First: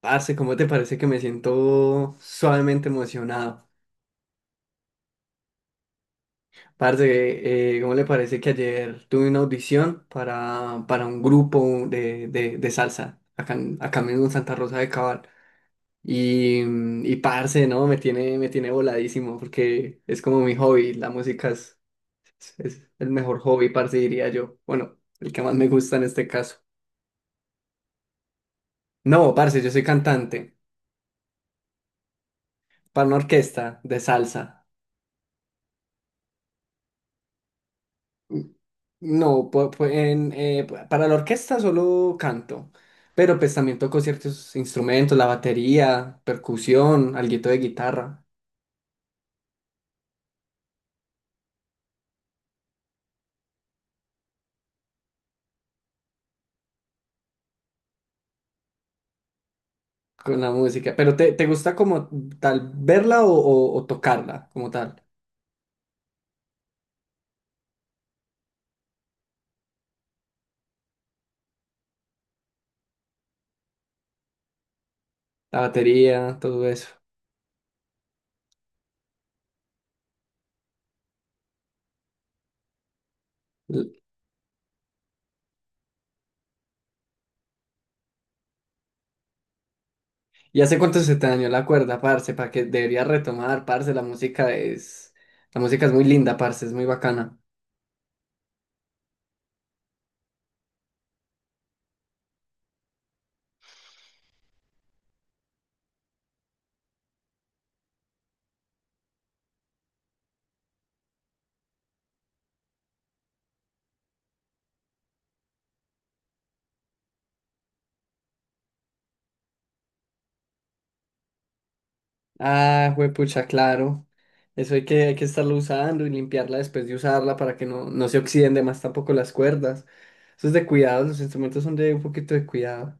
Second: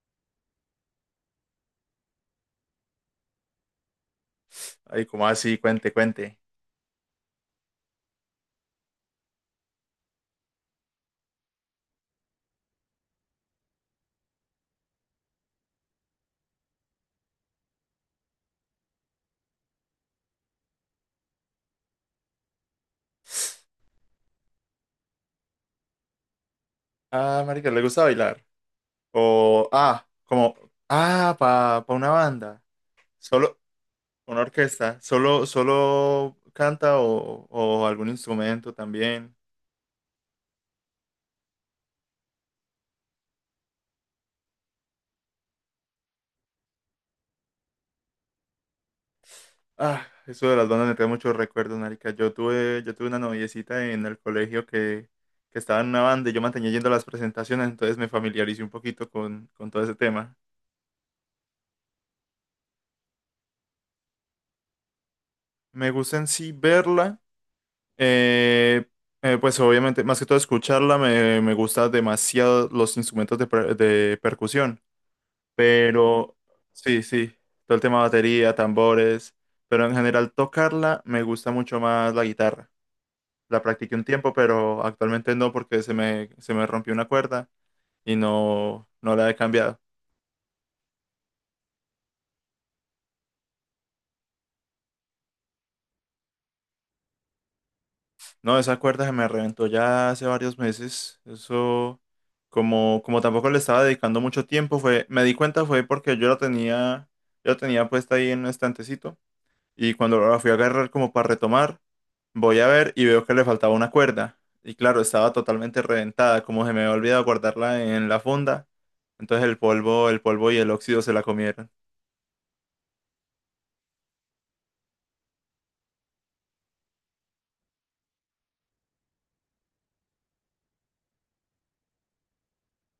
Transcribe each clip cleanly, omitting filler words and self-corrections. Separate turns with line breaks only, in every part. Parce, ¿cómo te parece que me siento suavemente emocionado?
Ay, como así? Cuente, cuente.
Parce, ¿cómo le parece que ayer tuve una audición para un grupo de salsa acá, acá mismo en Santa Rosa de Cabal? Y, y parce, ¿no? Me tiene voladísimo porque es como mi hobby. La música es el mejor hobby, parce, diría yo. Bueno, el que más me gusta en este caso.
Ah, marica, ¿le gusta bailar?
No, parce,
O,
yo soy
ah, como,
cantante
ah, pa una banda.
para una
Solo,
orquesta de
una
salsa.
orquesta. Solo, ¿solo canta o algún instrumento también?
No, para la orquesta solo canto, pero pues también toco ciertos instrumentos, la batería, percusión, alguito de guitarra
Ah, eso de las bandas me trae muchos recuerdos, marica. Yo tuve una noviecita en el colegio que estaba en una banda y yo mantenía yendo a las presentaciones, entonces me familiaricé un poquito con todo ese tema.
con la música. Pero te gusta como tal verla o tocarla como tal?
Me gusta en sí verla. Eh, pues obviamente, más que todo escucharla, me gustan demasiado los instrumentos de, de percusión,
La
pero
batería, todo eso.
sí, sí, todo el tema de batería, tambores, pero en general tocarla me gusta mucho más la guitarra. La
L-
practiqué un tiempo, pero actualmente no porque se me rompió una cuerda y no, no la he cambiado.
¿Y hace cuánto se te dañó la cuerda, parce? Para que deberías retomar, parce, la música es... La música es muy linda, parce, es muy bacana.
No, esa cuerda se me reventó ya hace varios meses. Eso, como, como tampoco le estaba dedicando mucho tiempo, fue, me di cuenta fue porque yo la tenía puesta ahí en un estantecito. Y cuando la fui a agarrar como para retomar, voy a ver y veo que le faltaba una cuerda. Y claro, estaba totalmente reventada, como se me había olvidado guardarla en la funda. Entonces el polvo y el óxido se la comieron.
Ah, juepucha, claro. Eso hay que estarlo usando y limpiarla después de usarla para que no, no se oxiden de más tampoco las cuerdas. Eso es de cuidado, los instrumentos son de un poquito de cuidado.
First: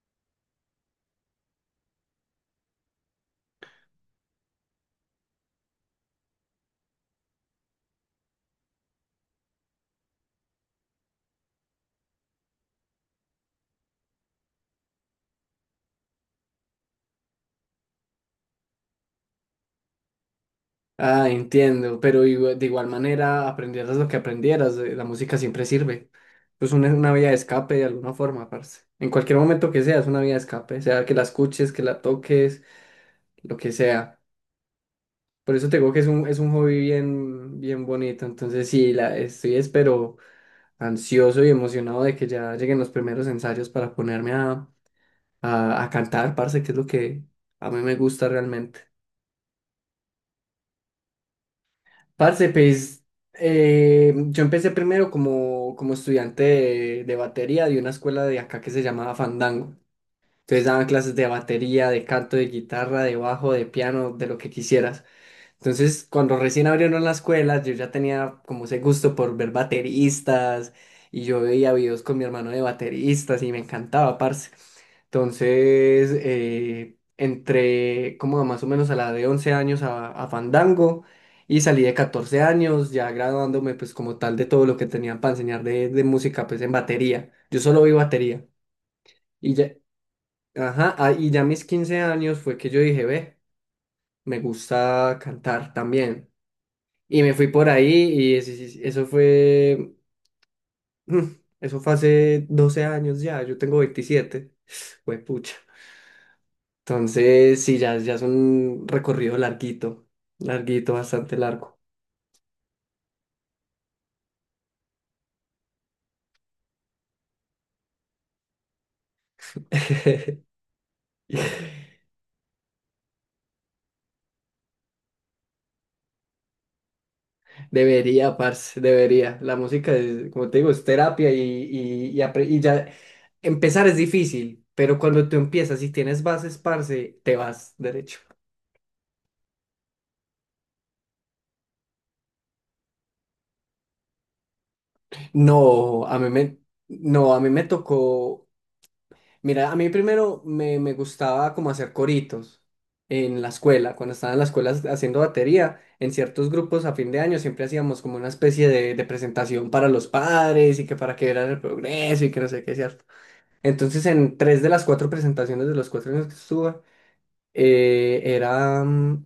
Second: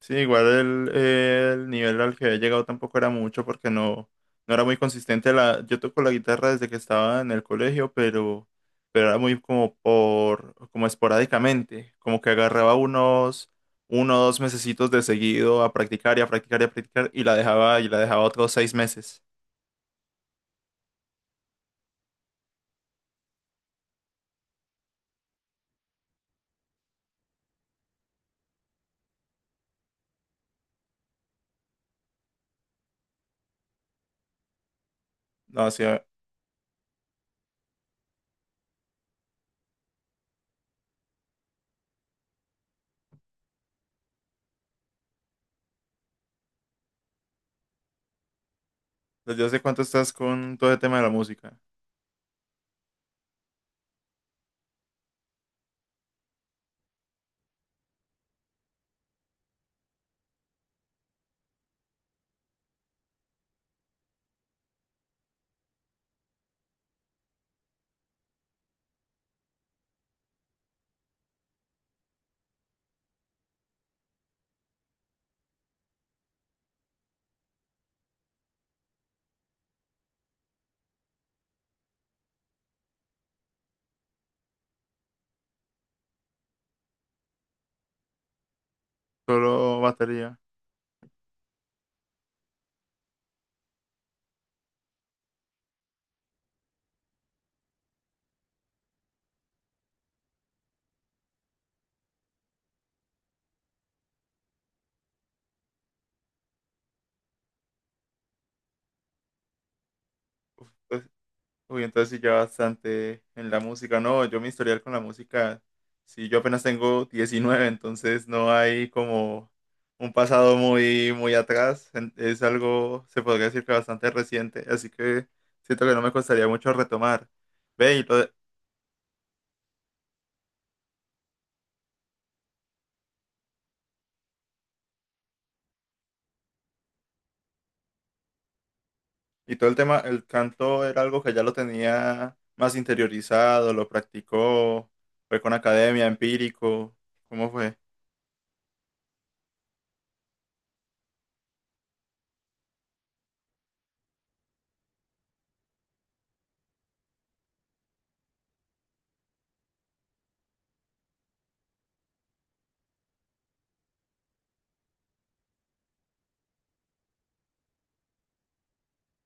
Sí, igual el nivel al que había llegado tampoco era mucho porque no, no era muy consistente. La, yo toco la guitarra desde que estaba en el colegio, pero era muy como por, como esporádicamente, como que agarraba unos, uno o dos mesecitos de seguido a practicar y a practicar y a practicar y la dejaba otros seis meses.
Ah, entiendo, pero de igual manera aprendieras lo que aprendieras, la música siempre sirve. Pues una vía de escape de alguna forma, parce. En cualquier momento que sea, es una vía de escape, sea que la escuches, que la toques, lo que sea. Por
No,
eso
o
te digo que
sea,
es es un hobby bien, bien bonito. Entonces sí, estoy espero ansioso y emocionado de que ya lleguen los primeros ensayos para ponerme a cantar, parce, que es lo que a mí me gusta realmente.
¿desde hace cuánto estás con todo el tema de la música?
Parce, pues yo empecé primero como, como estudiante de batería de una escuela de acá que se llamaba Fandango. Entonces daban clases de batería, de canto, de guitarra, de bajo, de piano, de lo que quisieras. Entonces, cuando recién abrieron las escuelas, yo ya tenía como ese gusto por ver bateristas y yo veía videos con mi hermano de bateristas y me encantaba, parce. Entonces, entré como más o menos a la de 11 años a Fandango y salí de 14 años, ya graduándome pues como tal de todo lo que tenían para enseñar de música pues en batería. Yo solo vi batería y ya,
Solo batería.
ajá, ah, y ya a mis 15 años fue que yo dije, ve, me gusta cantar también. Y me fui por ahí y eso fue, eso fue hace 12 años ya, yo tengo 27 pucha. Entonces, sí, ya es un recorrido larguito, larguito, bastante largo.
Uy, entonces sí ya bastante en la música. No, yo mi historial con la música, sí, yo apenas tengo 19, entonces no hay como un pasado muy, muy atrás. En- es algo, se podría decir que bastante reciente, así que siento que no me costaría mucho retomar. Ve, y todo,
Debería, parce, debería. La música es, como te digo, es terapia y y ya empezar es difícil, pero cuando tú empiezas y tienes bases, parce, te vas derecho.
y todo el tema, el canto era algo que ya lo tenía más interiorizado, lo practicó, fue con
No,
academia,
a mí me,
empírico,
no, a mí
¿cómo
me
fue?
tocó. Mira, a mí primero me gustaba como hacer coritos en la escuela, cuando estaba en la escuela haciendo batería, en ciertos grupos a fin de año siempre hacíamos como una especie de presentación para los padres y que para que vieran el progreso y que no sé qué, ¿cierto? Entonces en tres de las cuatro presentaciones de los cuatro años que estuve, eh, era, mm,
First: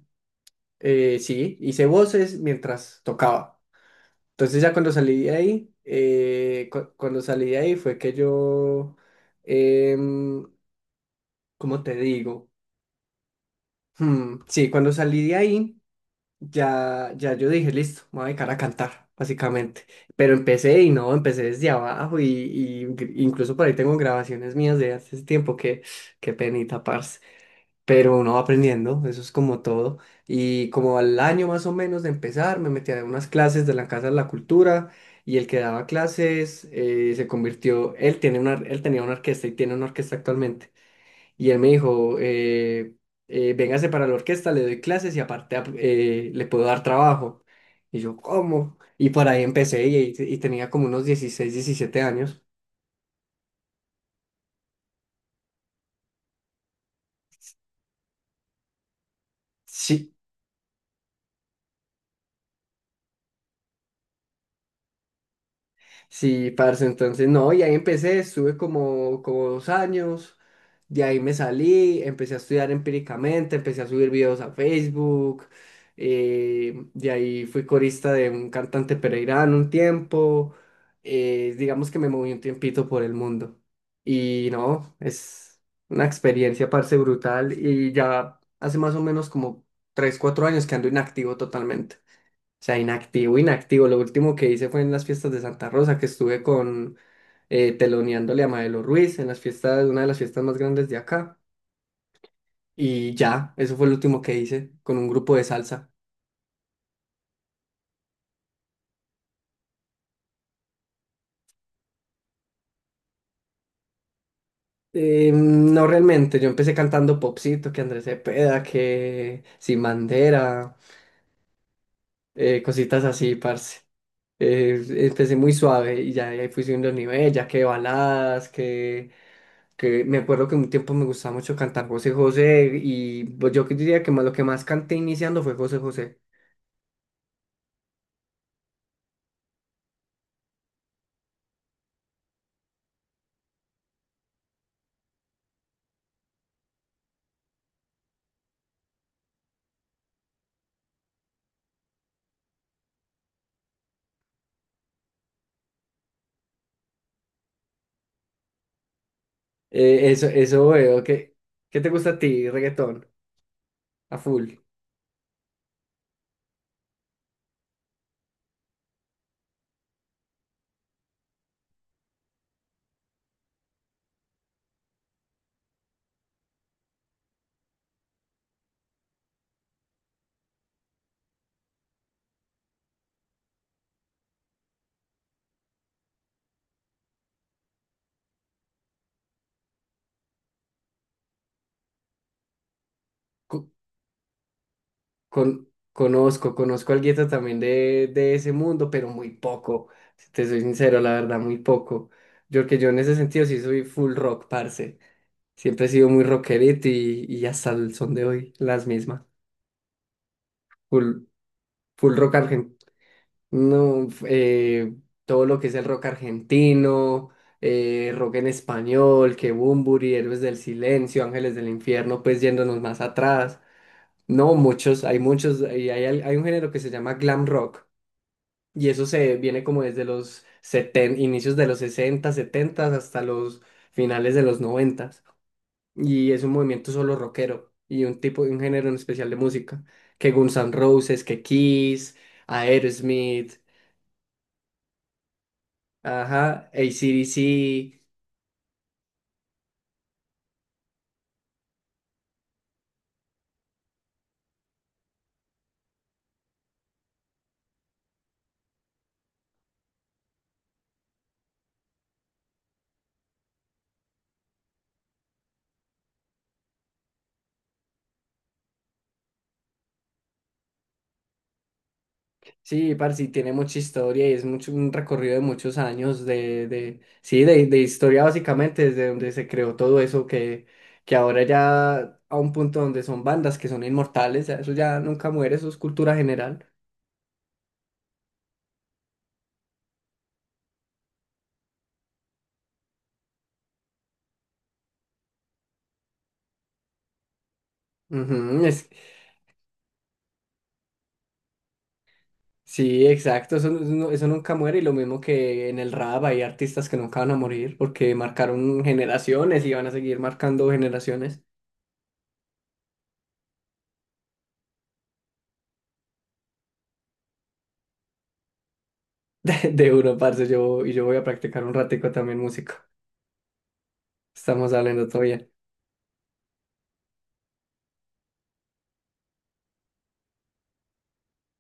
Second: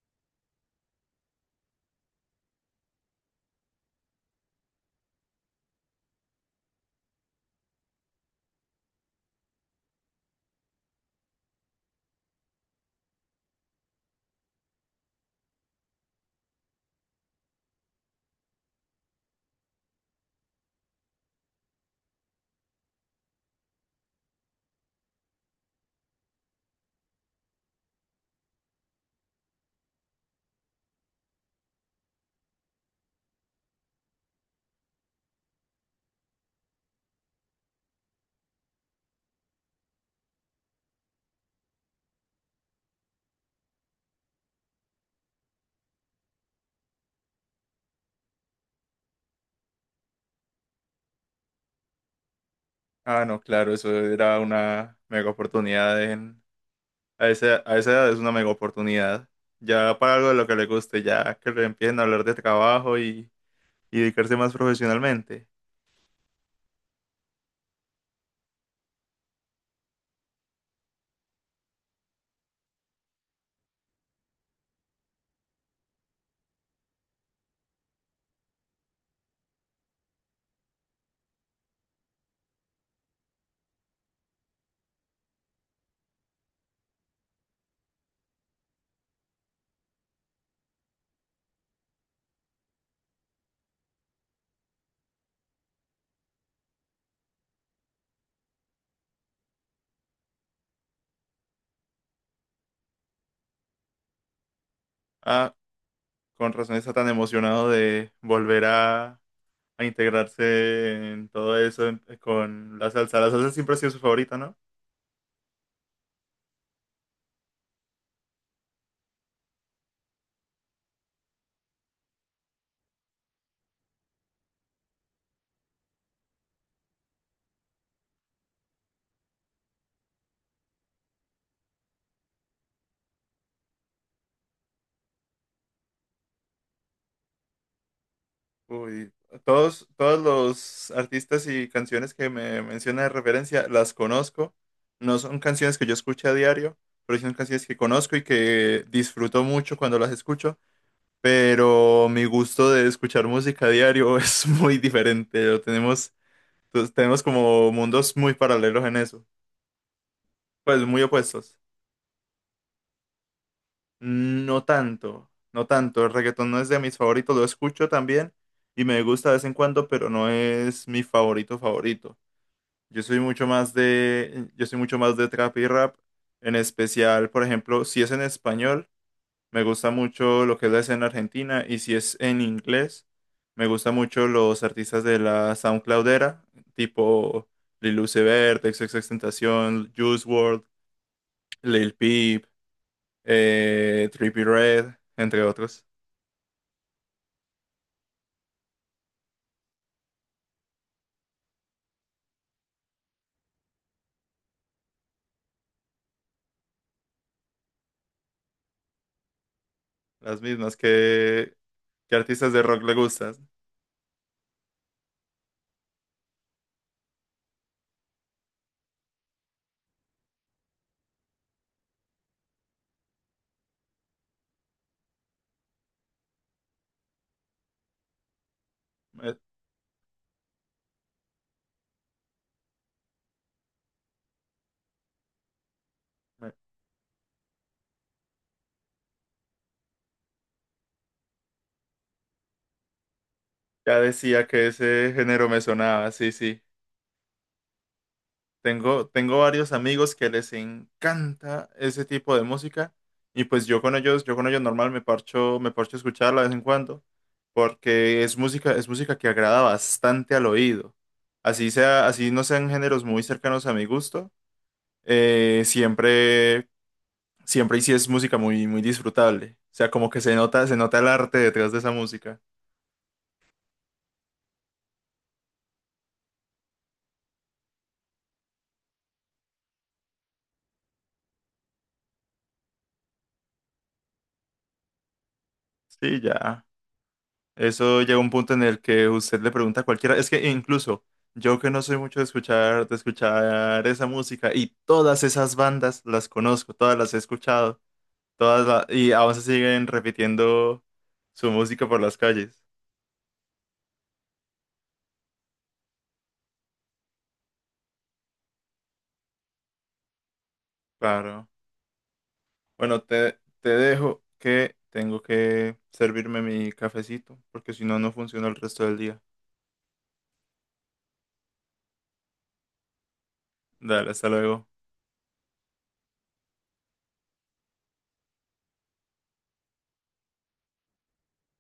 sí, hice voces mientras tocaba. Entonces ya cuando salí de ahí, cuando salí de ahí fue que yo, em, ¿cómo te digo? Sí, cuando salí de ahí, ya yo dije, listo, me voy a dedicar a cantar, básicamente. Pero empecé y no, empecé desde abajo y incluso por ahí tengo grabaciones mías de hace ese tiempo que, qué penita, parce. Pero uno va aprendiendo, eso es como todo. Y como al año más o menos de empezar, me metí a unas clases de la Casa de la Cultura y el que daba clases se convirtió, él tenía una orquesta y tiene una orquesta actualmente. Y él me dijo, véngase para la orquesta, le doy clases y aparte le puedo dar trabajo. Y yo, ¿cómo? Y por ahí empecé y tenía como unos 16 17 años.
Ah, no, claro, eso era una mega oportunidad. En a esa edad es una mega oportunidad. Ya
Sí,
para algo de lo que le guste, ya que le empiecen a hablar de trabajo y dedicarse más profesionalmente.
sí, parce, entonces no, y ahí empecé, estuve como, como dos años, de ahí me salí, empecé a estudiar empíricamente, empecé a subir videos a Facebook, de ahí fui corista de un cantante pereirano un tiempo, digamos que me moví un tiempito por el mundo. Y no, es una experiencia, parce, brutal, y ya hace más o menos como 3 4 años que ando inactivo totalmente, sea, inactivo, inactivo. Lo último que hice fue en las fiestas de Santa Rosa, que estuve con teloneándole a Maelo Ruiz en las fiestas, una de las fiestas más grandes de acá. Y ya, eso fue lo último que hice con un grupo de
Ah,
salsa.
con razón está tan emocionado de volver a integrarse en todo eso en- con la salsa. La salsa siempre ha sido su favorita, ¿no?
No realmente, yo empecé cantando popcito, que Andrés Cepeda, que Sin Bandera, cositas así, parce. Eh, empecé muy suave y ya ahí fui subiendo el nivel, ya que baladas, que me acuerdo que un tiempo me gustaba mucho cantar José José y pues yo que diría que más, lo que más canté iniciando fue José José.
Uy, todos, todos los artistas y canciones que me menciona de referencia las conozco. No son canciones que yo escuche a diario, pero sí son canciones que conozco y que disfruto mucho cuando las escucho, pero mi gusto de escuchar música a diario es muy diferente. Lo tenemos, pues, tenemos como mundos muy paralelos en eso,
Eso
pues
veo.
muy
¿Qué,
opuestos.
qué te gusta a ti, reggaetón? A full.
No tanto, no tanto. El reggaetón no es de mis favoritos, lo escucho también y me gusta de vez en cuando, pero no es mi favorito favorito. Yo soy mucho más de trap y rap, en especial, por ejemplo, si es en español. Me gusta mucho lo que es la escena argentina y si es en inglés, me gusta mucho los artistas de la SoundCloudera, tipo Lil Uzi Vert, XXXTentacion, Juice World, Lil Peep,
Co-
Trippie Redd, entre
Con,
otros.
conozco, conozco algo también de ese mundo, pero muy poco. Si te soy sincero, la verdad, muy poco. Yo en ese sentido sí soy full rock, parce. Siempre he sido muy rockerito y hasta el son de hoy, las mismas.
Las mismas
Full, full
que
rock
artistas de
argentino.
rock le gustan?
No, todo lo que es el rock argentino, rock en español, Bunbury, Héroes del Silencio, Ángeles del Infierno, pues yéndonos más atrás. No, muchos, hay muchos, hay un género que se llama glam rock, y eso
Me-
se viene como desde inicios de los 60 70 hasta los finales de los 90, y es
me-
un movimiento solo rockero, y un tipo, un género en especial de música, que Guns N' Roses, que Kiss, Aerosmith.
ya decía que ese género me sonaba, sí, sí.
Ajá, A C D C
Tengo varios amigos que les encanta ese tipo de música y pues yo con ellos normal me parcho a escucharla de vez en cuando porque es música que agrada bastante al oído. Así sea, así no sean géneros muy cercanos a mi gusto, eh, siempre, siempre y sí es música muy, muy disfrutable. O sea, como que se nota el arte detrás de esa música.
sí, parce, y tiene mucha historia y es mucho, un recorrido de muchos años de historia básicamente, desde donde se creó todo eso que ahora ya a un punto donde son bandas que son inmortales, ya eso ya nunca muere, eso es cultura
Sí, ya.
general.
Eso llega a un punto en el que usted le pregunta a cualquiera, es que incluso yo que no soy mucho de escuchar esa música y todas esas bandas las conozco, todas las he escuchado,
Ujú,
y aún se siguen repitiendo su música por las calles.
sí, exacto, eso, eso nunca muere y lo mismo que en el rap hay artistas que nunca van a morir porque marcaron generaciones y van a seguir marcando generaciones.
Claro. Bueno, te dejo que tengo que servirme mi cafecito, porque si no, no funciona el resto del día.
De uno, parce, y yo voy a practicar un ratico también música.
Dale, hasta luego.
Estamos hablando todavía.